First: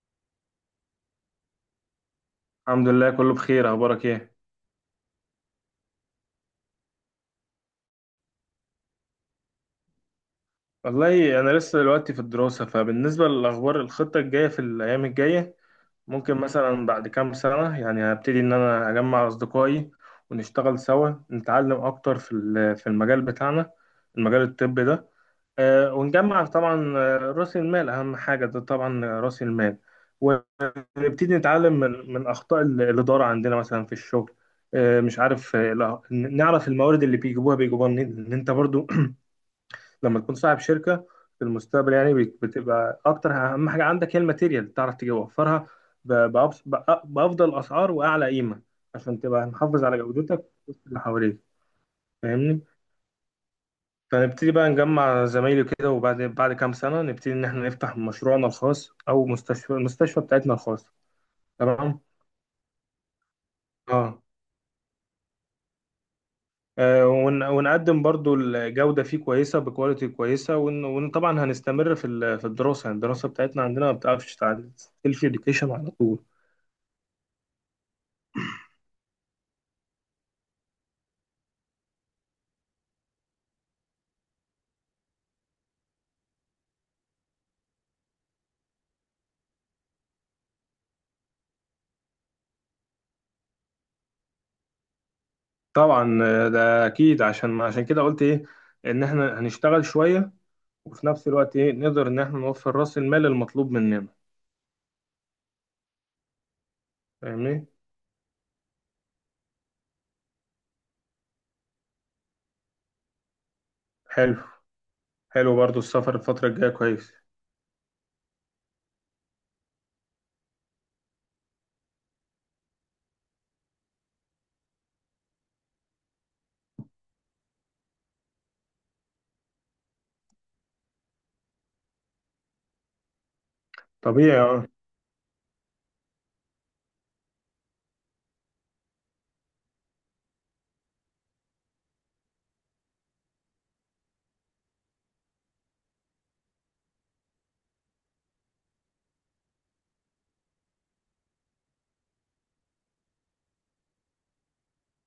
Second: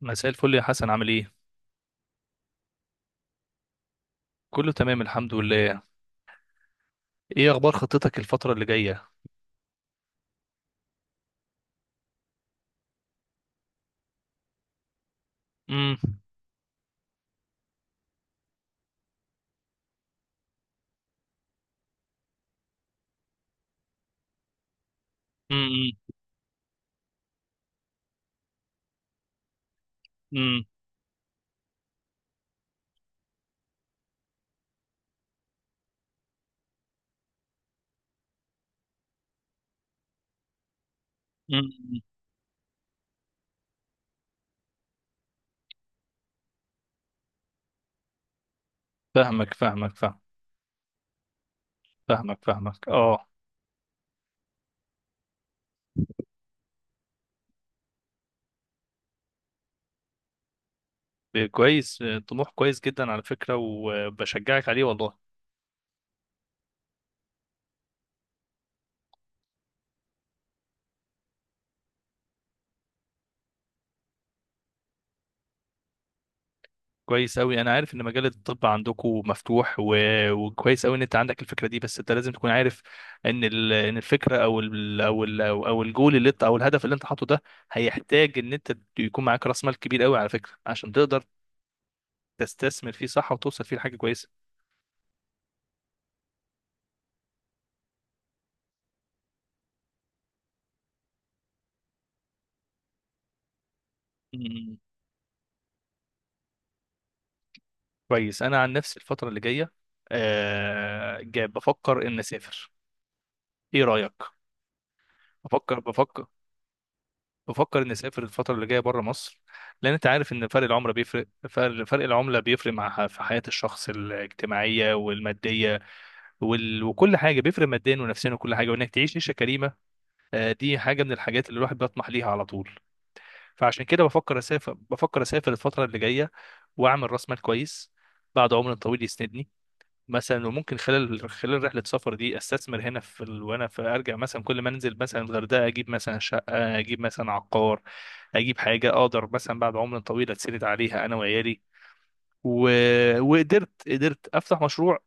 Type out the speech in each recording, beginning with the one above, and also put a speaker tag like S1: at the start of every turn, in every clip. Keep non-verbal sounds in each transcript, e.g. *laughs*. S1: مساء الفل يا حسن، عامل ايه؟
S2: الحمد لله، كله بخير. اخبارك ايه؟
S1: كله تمام الحمد لله. ايه اخبار خطتك الفترة اللي جاية؟
S2: والله انا لسه دلوقتي في الدراسه، فبالنسبه للاخبار الخطه الجايه في الايام الجايه
S1: امم
S2: ممكن مثلا بعد كام سنه يعني هبتدي ان انا اجمع اصدقائي، ونشتغل سوا، نتعلم اكتر في المجال بتاعنا، المجال الطبي ده.
S1: امم
S2: ونجمع طبعا راس المال اهم حاجه، ده طبعا راس المال.
S1: امم
S2: ونبتدي نتعلم من اخطاء الاداره عندنا مثلا في الشغل. مش عارف، نعرف الموارد اللي بيجيبوها منين. لأن انت برضو لما تكون صاحب شركه في المستقبل
S1: أمم.
S2: يعني بتبقى اكتر، اهم حاجه عندك هي الماتيريال تعرف توفرها بافضل اسعار واعلى قيمه، عشان تبقى
S1: فاهمك
S2: محافظ
S1: فاهمك
S2: على
S1: فاهم
S2: جودتك وسط اللي حواليك.
S1: فاهمك
S2: فاهمني.
S1: فاهمك اه.
S2: فنبتدي بقى نجمع زمايلي كده، وبعد بعد كام سنه نبتدي ان احنا نفتح مشروعنا الخاص او المستشفى بتاعتنا الخاصه. تمام.
S1: كويس، طموح كويس جدا على فكرة،
S2: اه.
S1: وبشجعك عليه والله.
S2: ونقدم برضو الجودة فيه كويسة بكواليتي كويسة، وطبعا هنستمر في الدراسة، يعني الدراسة بتاعتنا عندنا ما بتعرفش تعدي، سيلف اديوكيشن على طول.
S1: كويس قوي، انا عارف ان مجال الطب عندكم مفتوح وكويس قوي ان انت عندك الفكرة دي، بس انت لازم تكون عارف ان الفكرة او الجول اللي انت، او الهدف اللي انت حاطه ده هيحتاج ان انت يكون معاك راس مال كبير قوي على فكرة، عشان تقدر تستثمر فيه صح وتوصل فيه لحاجه كويسه.
S2: طبعا ده أكيد. عشان كده قلت إيه؟ إن إحنا هنشتغل شوية، وفي نفس الوقت إيه نقدر إن إحنا نوفر رأس المال المطلوب مننا.
S1: مم.
S2: فاهمني؟
S1: كويس، انا عن نفسي الفتره اللي جايه آه، جاي بفكر ان اسافر. ايه رايك؟
S2: حلو، حلو، برضو
S1: بفكر
S2: السفر
S1: بفكر
S2: الفترة الجاية كويس.
S1: بفكر اني اسافر الفتره اللي جايه بره مصر، لان انت عارف ان فرق العمله بيفرق، فرق العمله بيفرق مع في حياه الشخص الاجتماعيه والماديه وكل حاجه، بيفرق ماديا ونفسيا وكل حاجه، وانك تعيش عيشه كريمه. آه، دي حاجه من الحاجات اللي الواحد بيطمح ليها على طول. فعشان كده بفكر
S2: طبيعي أه.
S1: اسافر، بفكر اسافر الفتره اللي جايه، واعمل راس مال كويس بعد عمر طويل يسندني. مثلا وممكن خلال رحله السفر دي استثمر هنا وانا ارجع مثلا، كل ما انزل مثلا الغردقه اجيب مثلا شقه، اجيب مثلا عقار، اجيب حاجه اقدر مثلا بعد عمر طويل اتسند عليها انا وعيالي و... وقدرت افتح مشروع،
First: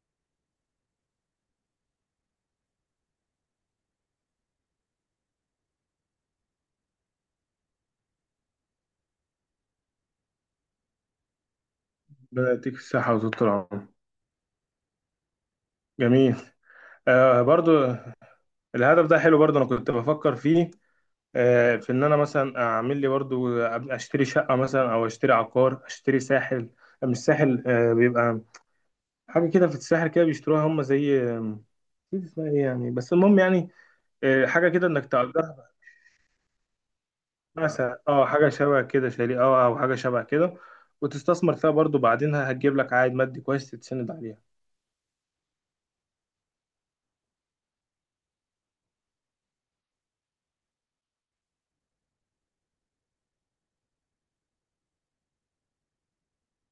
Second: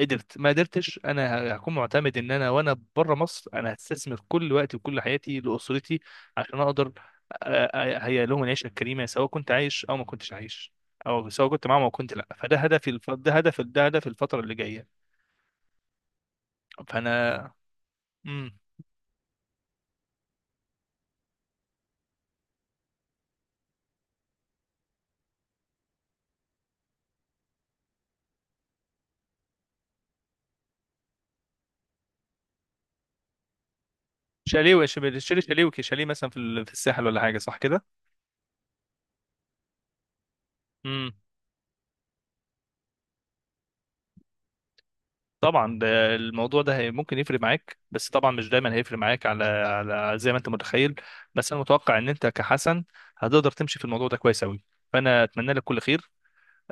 S1: قدرت ما قدرتش، انا هكون معتمد ان انا وانا بره مصر انا هستثمر كل وقتي وكل حياتي لاسرتي، عشان اقدر اهيئ لهم العيشه الكريمه، سواء كنت عايش او ما كنتش عايش، او سواء كنت معاهم او كنت لا.
S2: ربنا
S1: فده
S2: يديك
S1: هدفي الف...
S2: الصحة
S1: ده
S2: وطول
S1: هدف
S2: العمر.
S1: ده هدف الفتره اللي جايه.
S2: جميل. آه
S1: فانا
S2: برضو.
S1: امم
S2: الهدف ده حلو برضو، أنا كنت بفكر فيه. في ان انا مثلا اعمل لي برضو اشتري شقه مثلا، او اشتري عقار، اشتري ساحل. مش ساحل، بيبقى حاجه كده في الساحل كده بيشتروها هم، زي نسيت اسمها ايه يعني، بس المهم يعني، حاجه
S1: شاليه،
S2: كده انك
S1: شاليه،
S2: تأجرها.
S1: شاليه مثلا في الساحل، ولا حاجه صح كده.
S2: مثلا اه، حاجه شبه كده، شاليه اه، او حاجه شبه كده.
S1: امم
S2: وتستثمر فيها برضو، بعدينها هتجيب لك عائد مادي كويس تتسند عليها.
S1: طبعا ده، الموضوع ده ممكن يفرق معاك، بس طبعا مش دايما هيفرق معاك على زي ما انت متخيل، بس انا متوقع ان انت كحسن هتقدر تمشي في الموضوع ده كويس قوي. فانا اتمنى لك كل خير،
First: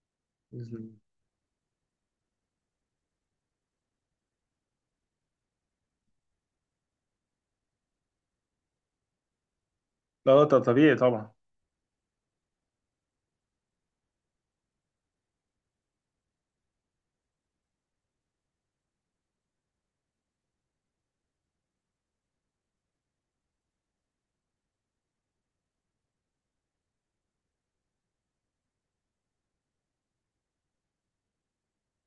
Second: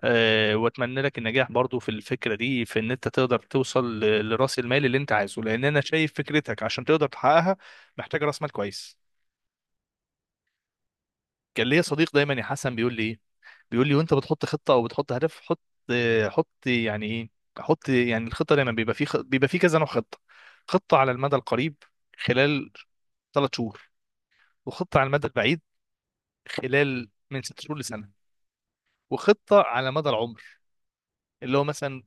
S1: أه،
S2: بإذن الله.
S1: واتمنى لك النجاح برضو في الفكره دي، في ان انت تقدر توصل لراس المال اللي انت عايزه، لان انا شايف فكرتك. عشان تقدر تحققها محتاج راس مال كويس.
S2: لا، طبيعي طبعا.
S1: كان ليا صديق دايما يا حسن بيقول لي إيه؟ بيقول لي، وانت بتحط خطه او بتحط هدف، حط، حط يعني ايه؟ حط، يعني الخطه دايما بيبقى في بيبقى في كذا نوع خطه: خطه على المدى القريب خلال ثلاث شهور، وخطه على المدى البعيد خلال من ست شهور لسنه، وخطه على مدى العمر، اللي هو مثلا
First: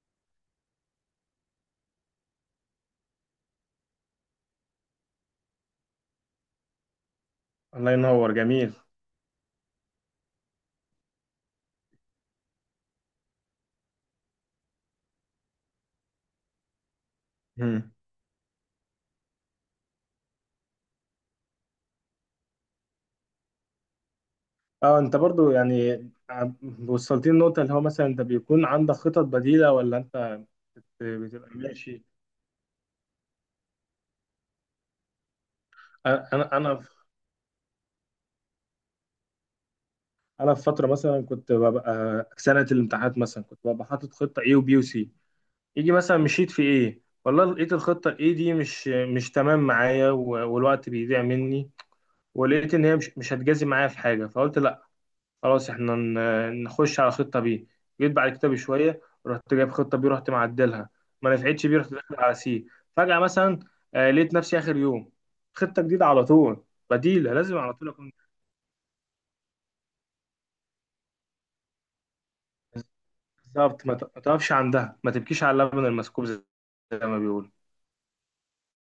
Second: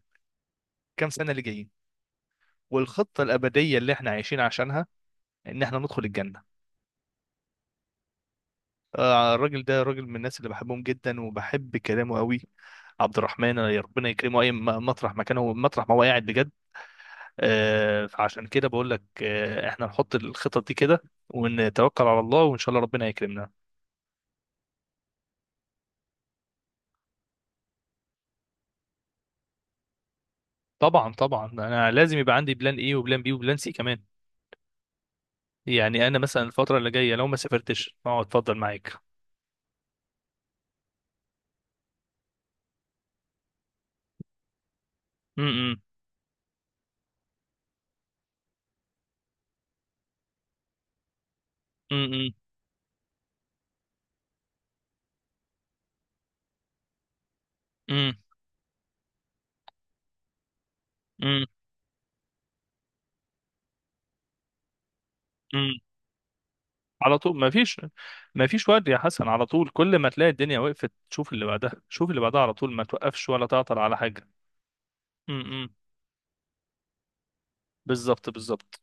S1: كام سنه اللي جايين، والخطه الابديه اللي احنا عايشين عشانها، ان احنا ندخل الجنه.
S2: الله ينور. جميل.
S1: الراجل ده راجل من الناس اللي بحبهم جدا وبحب كلامه قوي، عبد الرحمن، يا ربنا يكرمه اي مطرح مكانه، مطرح ما هو قاعد بجد.
S2: مم.
S1: فعشان كده بقول لك، احنا نحط الخطط دي كده، ونتوكل على الله، وان شاء الله ربنا يكرمنا.
S2: اه، انت برضو يعني، آه، وصلتني النقطة اللي هو مثلا انت بيكون عندك خطط بديلة ولا انت
S1: طبعا طبعا،
S2: بتبقى
S1: انا
S2: ماشي؟
S1: لازم يبقى عندي بلان ايه وبلان بي وبلان سي كمان. يعني انا مثلا
S2: انا انا
S1: الفتره
S2: في-
S1: اللي جايه لو ما سافرتش، اه، اتفضل معاك.
S2: انا في فترة مثلا كنت ببقى سنة الامتحانات، مثلا كنت ببقى حاطط خطة A وبي وسي.
S1: امم
S2: يجي مثلا مشيت في ايه والله، لقيت الخطة الاي دي مش تمام معايا، والوقت بيضيع مني.
S1: امم
S2: ولقيت ان هي مش هتجازي معايا في حاجة، فقلت خلاص احنا نخش على خطة بي. جيت
S1: امم
S2: بعد كده بشوية، رحت جايب خطة بي رحت معدلها، ما نفعتش بي رحت داخل على سي. فجأة مثلا لقيت نفسي آخر يوم
S1: امم
S2: خطة جديدة على طول
S1: على
S2: بديلة،
S1: طول ما
S2: لازم على
S1: فيش،
S2: طول أكون.
S1: ما فيش وقت يا حسن، على طول كل ما تلاقي الدنيا وقفت شوف اللي بعدها، شوف اللي بعدها، على طول ما توقفش ولا تعطل
S2: بالظبط،
S1: على
S2: ما
S1: حاجه.
S2: تقفش عندها، ما تبكيش على
S1: امم
S2: اللبن المسكوب، زي ما بيقولوا.
S1: بالظبط بالظبط.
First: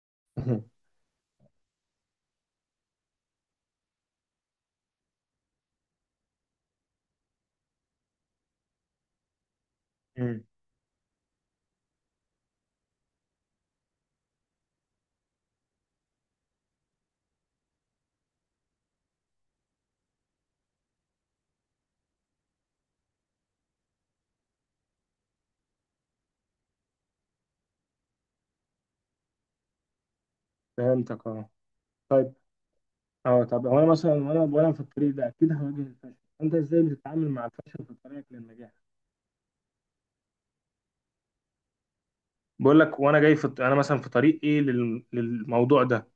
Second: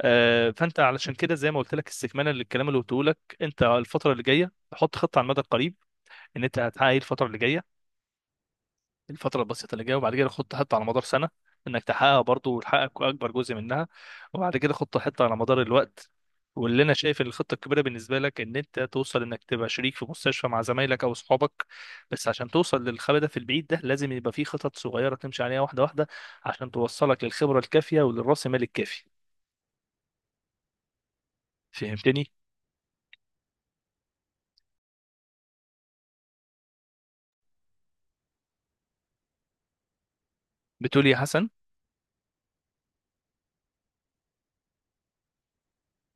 S1: فانت
S2: *laughs*
S1: علشان كده، زي ما قلت لك استكمالا للكلام اللي قلته لك، انت الفتره اللي جايه تحط خطه على المدى القريب ان انت هتحقق ايه الفتره اللي جايه، الفتره البسيطه اللي جايه، وبعد كده
S2: مم.
S1: خطه حتى على مدار سنه انك تحققها برضه وتحقق اكبر جزء منها، وبعد كده خطه حتى على مدار الوقت. واللي انا شايف ان الخطه الكبيره بالنسبه لك، ان انت توصل انك تبقى شريك في مستشفى مع زمايلك او اصحابك، بس عشان توصل للهدف البعيد ده، لازم يبقى في خطط صغيره تمشي عليها واحده واحده، عشان توصلك للخبره الكافيه وللراس مال الكافي.
S2: فهمتك، اه.
S1: فهمتني؟
S2: طيب. اه، طب هو انا مثلا، وانا في الطريق ده اكيد هواجه الفشل. انت ازاي بتتعامل مع الفشل في طريقك للنجاح؟
S1: بتقول إيه يا
S2: بقول لك، وانا جاي انا مثلا في طريقي للموضوع ده،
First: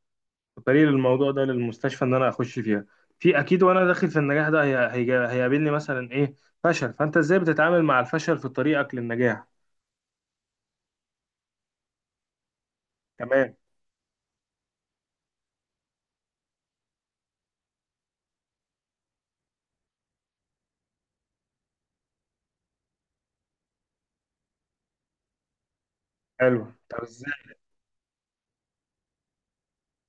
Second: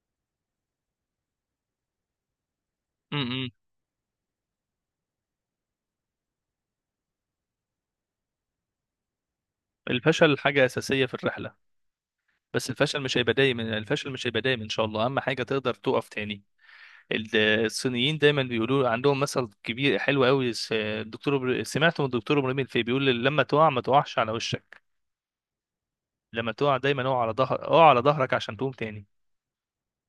S2: طريق الموضوع ده للمستشفى ان انا اخش فيها. في
S1: حسن؟
S2: اكيد وانا داخل في النجاح ده هيقابلني مثلا ايه؟ فشل. فانت ازاي بتتعامل مع الفشل في طريقك للنجاح؟
S1: الفشل حاجة أساسية في الرحلة، بس الفشل مش هيبقى
S2: تمام.
S1: دايما، إن شاء الله. أهم حاجة تقدر تقف تاني. ال- الصينيين دايما بيقولوا عندهم مثل كبير حلو قوي، الدكتور سمعته من الدكتور إبراهيم الفقي بيقول لما تقع ما تقعش على وشك، لما
S2: حلو،
S1: تقع
S2: طب
S1: دايما اقع
S2: ازاي؟
S1: على ظهر، اقع على ظهرك عشان تقوم تاني.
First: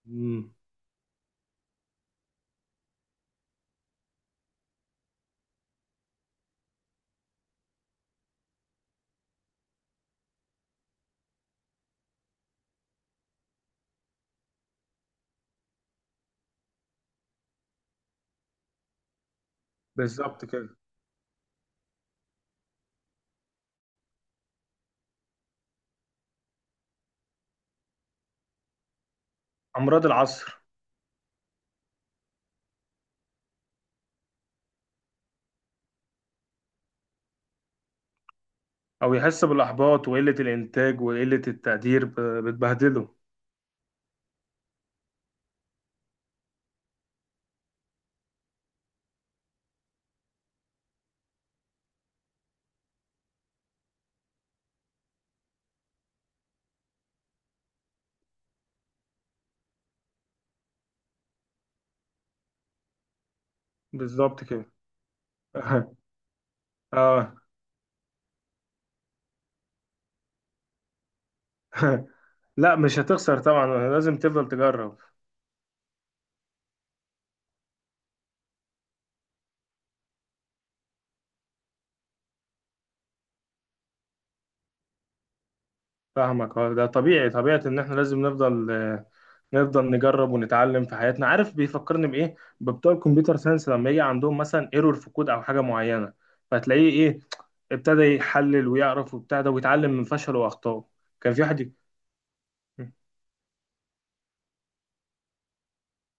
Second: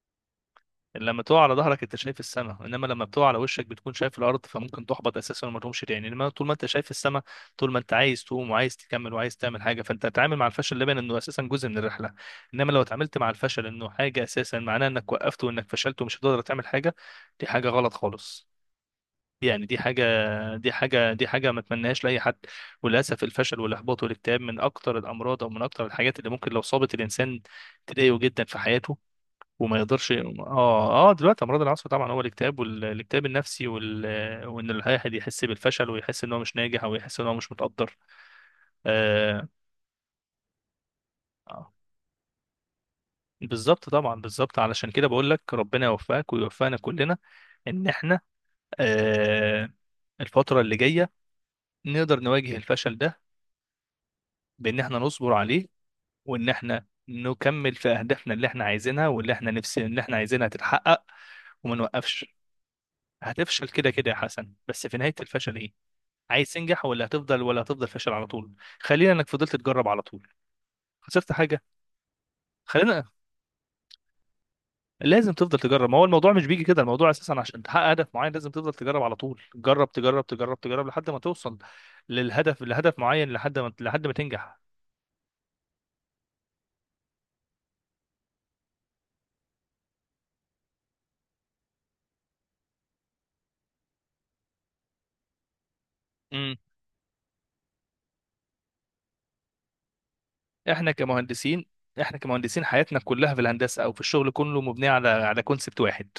S2: مم.
S1: لما تقع على ظهرك انت شايف السماء، انما لما بتقع على وشك بتكون شايف الارض، فممكن تحبط اساسا وما تقومش تاني. انما طول ما انت شايف السماء، طول ما انت عايز تقوم وعايز تكمل وعايز تعمل حاجه، فانت تتعامل مع الفشل لبن انه اساسا جزء من الرحله. انما لو اتعاملت مع الفشل انه حاجه اساسا، معناه انك وقفت وانك فشلت ومش هتقدر تعمل حاجه. دي حاجه غلط خالص، يعني دي حاجة،
S2: بالظبط كده.
S1: دي حاجة ما اتمناهاش لأي حد. وللأسف الفشل والإحباط والاكتئاب من أكتر الأمراض، أو من أكتر الحاجات اللي ممكن لو صابت الإنسان تضايقه جدا في حياته، وما
S2: امراض
S1: يقدرش.
S2: العصر.
S1: اه اه، دلوقتي امراض العصر طبعا هو الاكتئاب، والاكتئاب النفسي وان الواحد يحس بالفشل، ويحس ان هو مش ناجح، او يحس ان هو مش متقدر.
S2: او يحس
S1: آه.
S2: بالاحباط وقله الانتاج وقله
S1: آه.
S2: التقدير بتبهدله.
S1: بالظبط طبعا، بالظبط. علشان كده بقول لك ربنا يوفقك ويوفقنا كلنا، ان احنا آه، الفترة اللي جاية نقدر نواجه الفشل ده، بان احنا نصبر عليه، وان احنا نكمل في اهدافنا اللي احنا عايزينها واللي احنا نفسي اللي احنا عايزينها تتحقق، وما نوقفش. هتفشل كده كده يا
S2: بالظبط
S1: حسن،
S2: كده.
S1: بس في نهاية الفشل ايه؟
S2: *laughs*
S1: عايز تنجح، ولا
S2: اه.
S1: هتفضل، ولا هتفضل فاشل على طول؟ خلينا، انك فضلت تجرب على طول، خسرت حاجه؟
S2: *laughs* لا، مش
S1: خلينا،
S2: هتخسر طبعا، لازم تفضل تجرب.
S1: لازم تفضل تجرب. ما هو الموضوع مش بيجي كده، الموضوع اساسا عشان تحقق هدف معين لازم تفضل تجرب على طول، جرب تجرب تجرب تجرب لحد ما توصل للهدف، لهدف معين، لحد ما، لحد ما تنجح.
S2: فاهمك. ده طبيعي، طبيعة ان احنا لازم نفضل نجرب ونتعلم في حياتنا. عارف بيفكرني بايه؟ ببتوع الكمبيوتر ساينس لما يجي عندهم مثلا ايرور في كود او حاجه معينه،
S1: امم
S2: فتلاقيه ايه؟ ابتدى يحلل ويعرف وبتاع ده ويتعلم من فشله واخطائه.
S1: احنا
S2: كان في
S1: كمهندسين،
S2: حد.
S1: احنا كمهندسين حياتنا كلها في الهندسه او في الشغل كله مبنيه على كونسبت واحد:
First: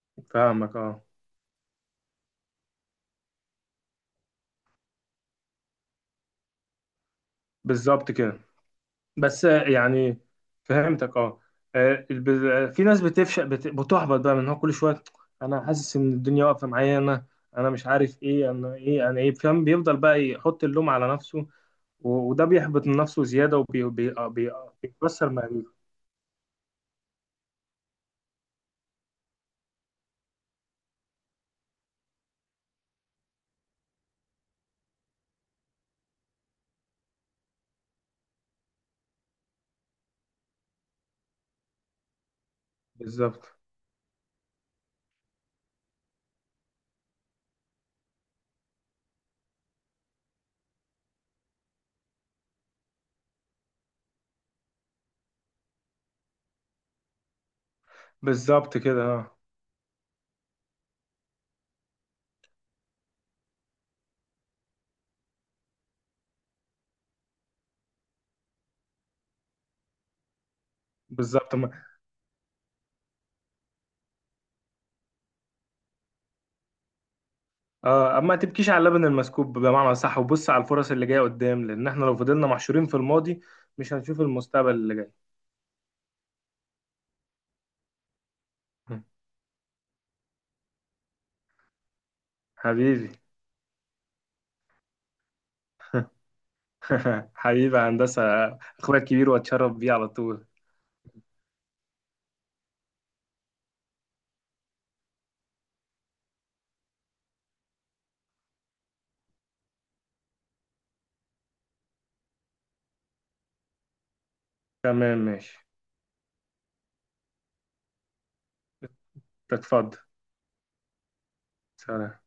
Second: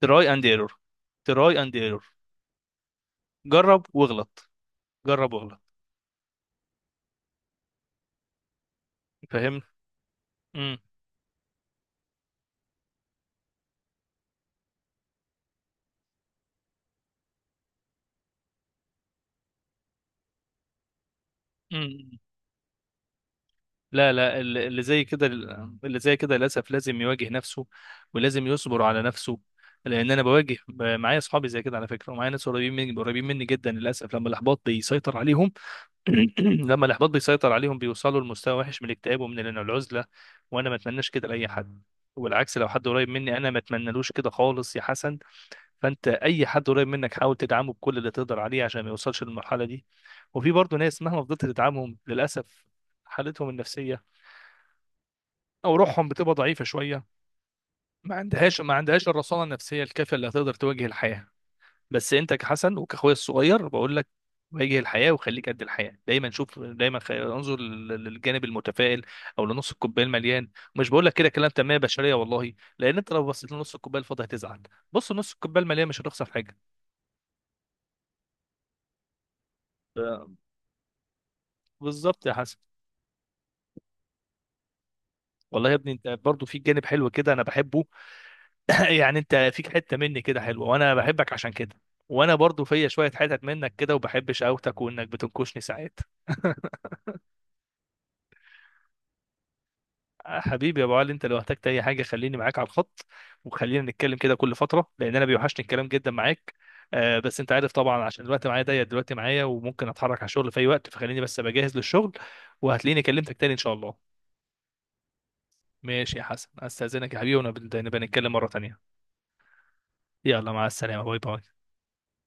S1: تراي اند ايرور،
S2: فاهمك اه.
S1: تراي اند ايرور، جرب واغلط، جرب واغلط.
S2: بالظبط كده. بس
S1: فاهم.
S2: يعني. فهمتك اه. في ناس بتفشل بتحبط بقى من هو كل شويه، انا حاسس ان الدنيا واقفه معايا. انا، انا مش عارف ايه، انا ايه، انا ايه؟ فاهم؟ بيفضل بقى يحط اللوم على نفسه،
S1: امم
S2: وده بيحبط من نفسه زيادة
S1: لا لا، اللي زي كده،
S2: وبيكسر مهاريته.
S1: اللي زي كده للاسف لازم يواجه نفسه، ولازم يصبر على نفسه. لان انا بواجه، معايا اصحابي زي كده على فكره، ومعايا ناس قريبين مني، قريبين مني جدا، للاسف لما الاحباط بيسيطر عليهم *clears throat* لما الاحباط بيسيطر عليهم بيوصلوا لمستوى وحش من الاكتئاب، ومن العزله. وانا ما اتمناش كده لاي حد، والعكس لو حد قريب مني
S2: بالظبط،
S1: انا ما اتمنالوش كده خالص يا حسن. فانت اي حد قريب منك حاول تدعمه بكل اللي تقدر عليه عشان ما يوصلش للمرحله دي. وفي برضه ناس مهما فضلت تدعمهم، للاسف حالتهم النفسيه او روحهم بتبقى ضعيفه شويه، ما
S2: بالظبط كده،
S1: عندهاش
S2: اه.
S1: الرصانه النفسيه الكافيه اللي هتقدر تواجه الحياه. بس انت كحسن وكاخويا الصغير بقول لك، واجه الحياه وخليك قد الحياه دايما، انظر للجانب المتفائل، او لنص الكوبايه المليان. مش بقول لك كده كلام
S2: بالظبط
S1: تنميه بشريه والله، لان انت لو بصيت لنص الكوبايه الفاضي هتزعل. بص نص الكوبايه المليان، مش هتخسر حاجه.
S2: اه، اما تبكيش على اللبن المسكوب بمعنى صح، وبص على الفرص اللي جاية قدام، لأن احنا لو
S1: بالظبط يا
S2: فضلنا
S1: حسن.
S2: محشورين في الماضي مش هنشوف المستقبل اللي جاي.
S1: والله يا ابني انت برضه في جانب حلو كده انا بحبه، *laughs*
S2: *laughs*
S1: يعني انت فيك حته مني كده حلوه، وانا بحبك عشان كده. وانا برضو فيا شويه
S2: حبيبي.
S1: حتت منك كده، وبحب شقاوتك وانك بتنكشني ساعات. *laughs*
S2: *laughs* حبيبي يا هندسة، أخويا الكبير وأتشرف بيه على طول.
S1: حبيبي يا ابو علي، انت لو احتجت اي حاجه خليني معاك على الخط، وخلينا نتكلم كده كل فتره، لان انا بيوحشني الكلام جدا معاك. آه، بس انت عارف طبعا عشان الوقت معايا ضيق دلوقتي معايا، وممكن اتحرك على الشغل في اي وقت، فخليني بس بجهز للشغل، وهتلاقيني كلمتك تاني ان شاء الله.
S2: تمام ماشي.
S1: ماشي يا حسن، استاذنك يا حبيبي، ونبقى نتكلم مره تانيه.
S2: اتفضل.
S1: يلا، مع السلامه، باي باي.
S2: سلام.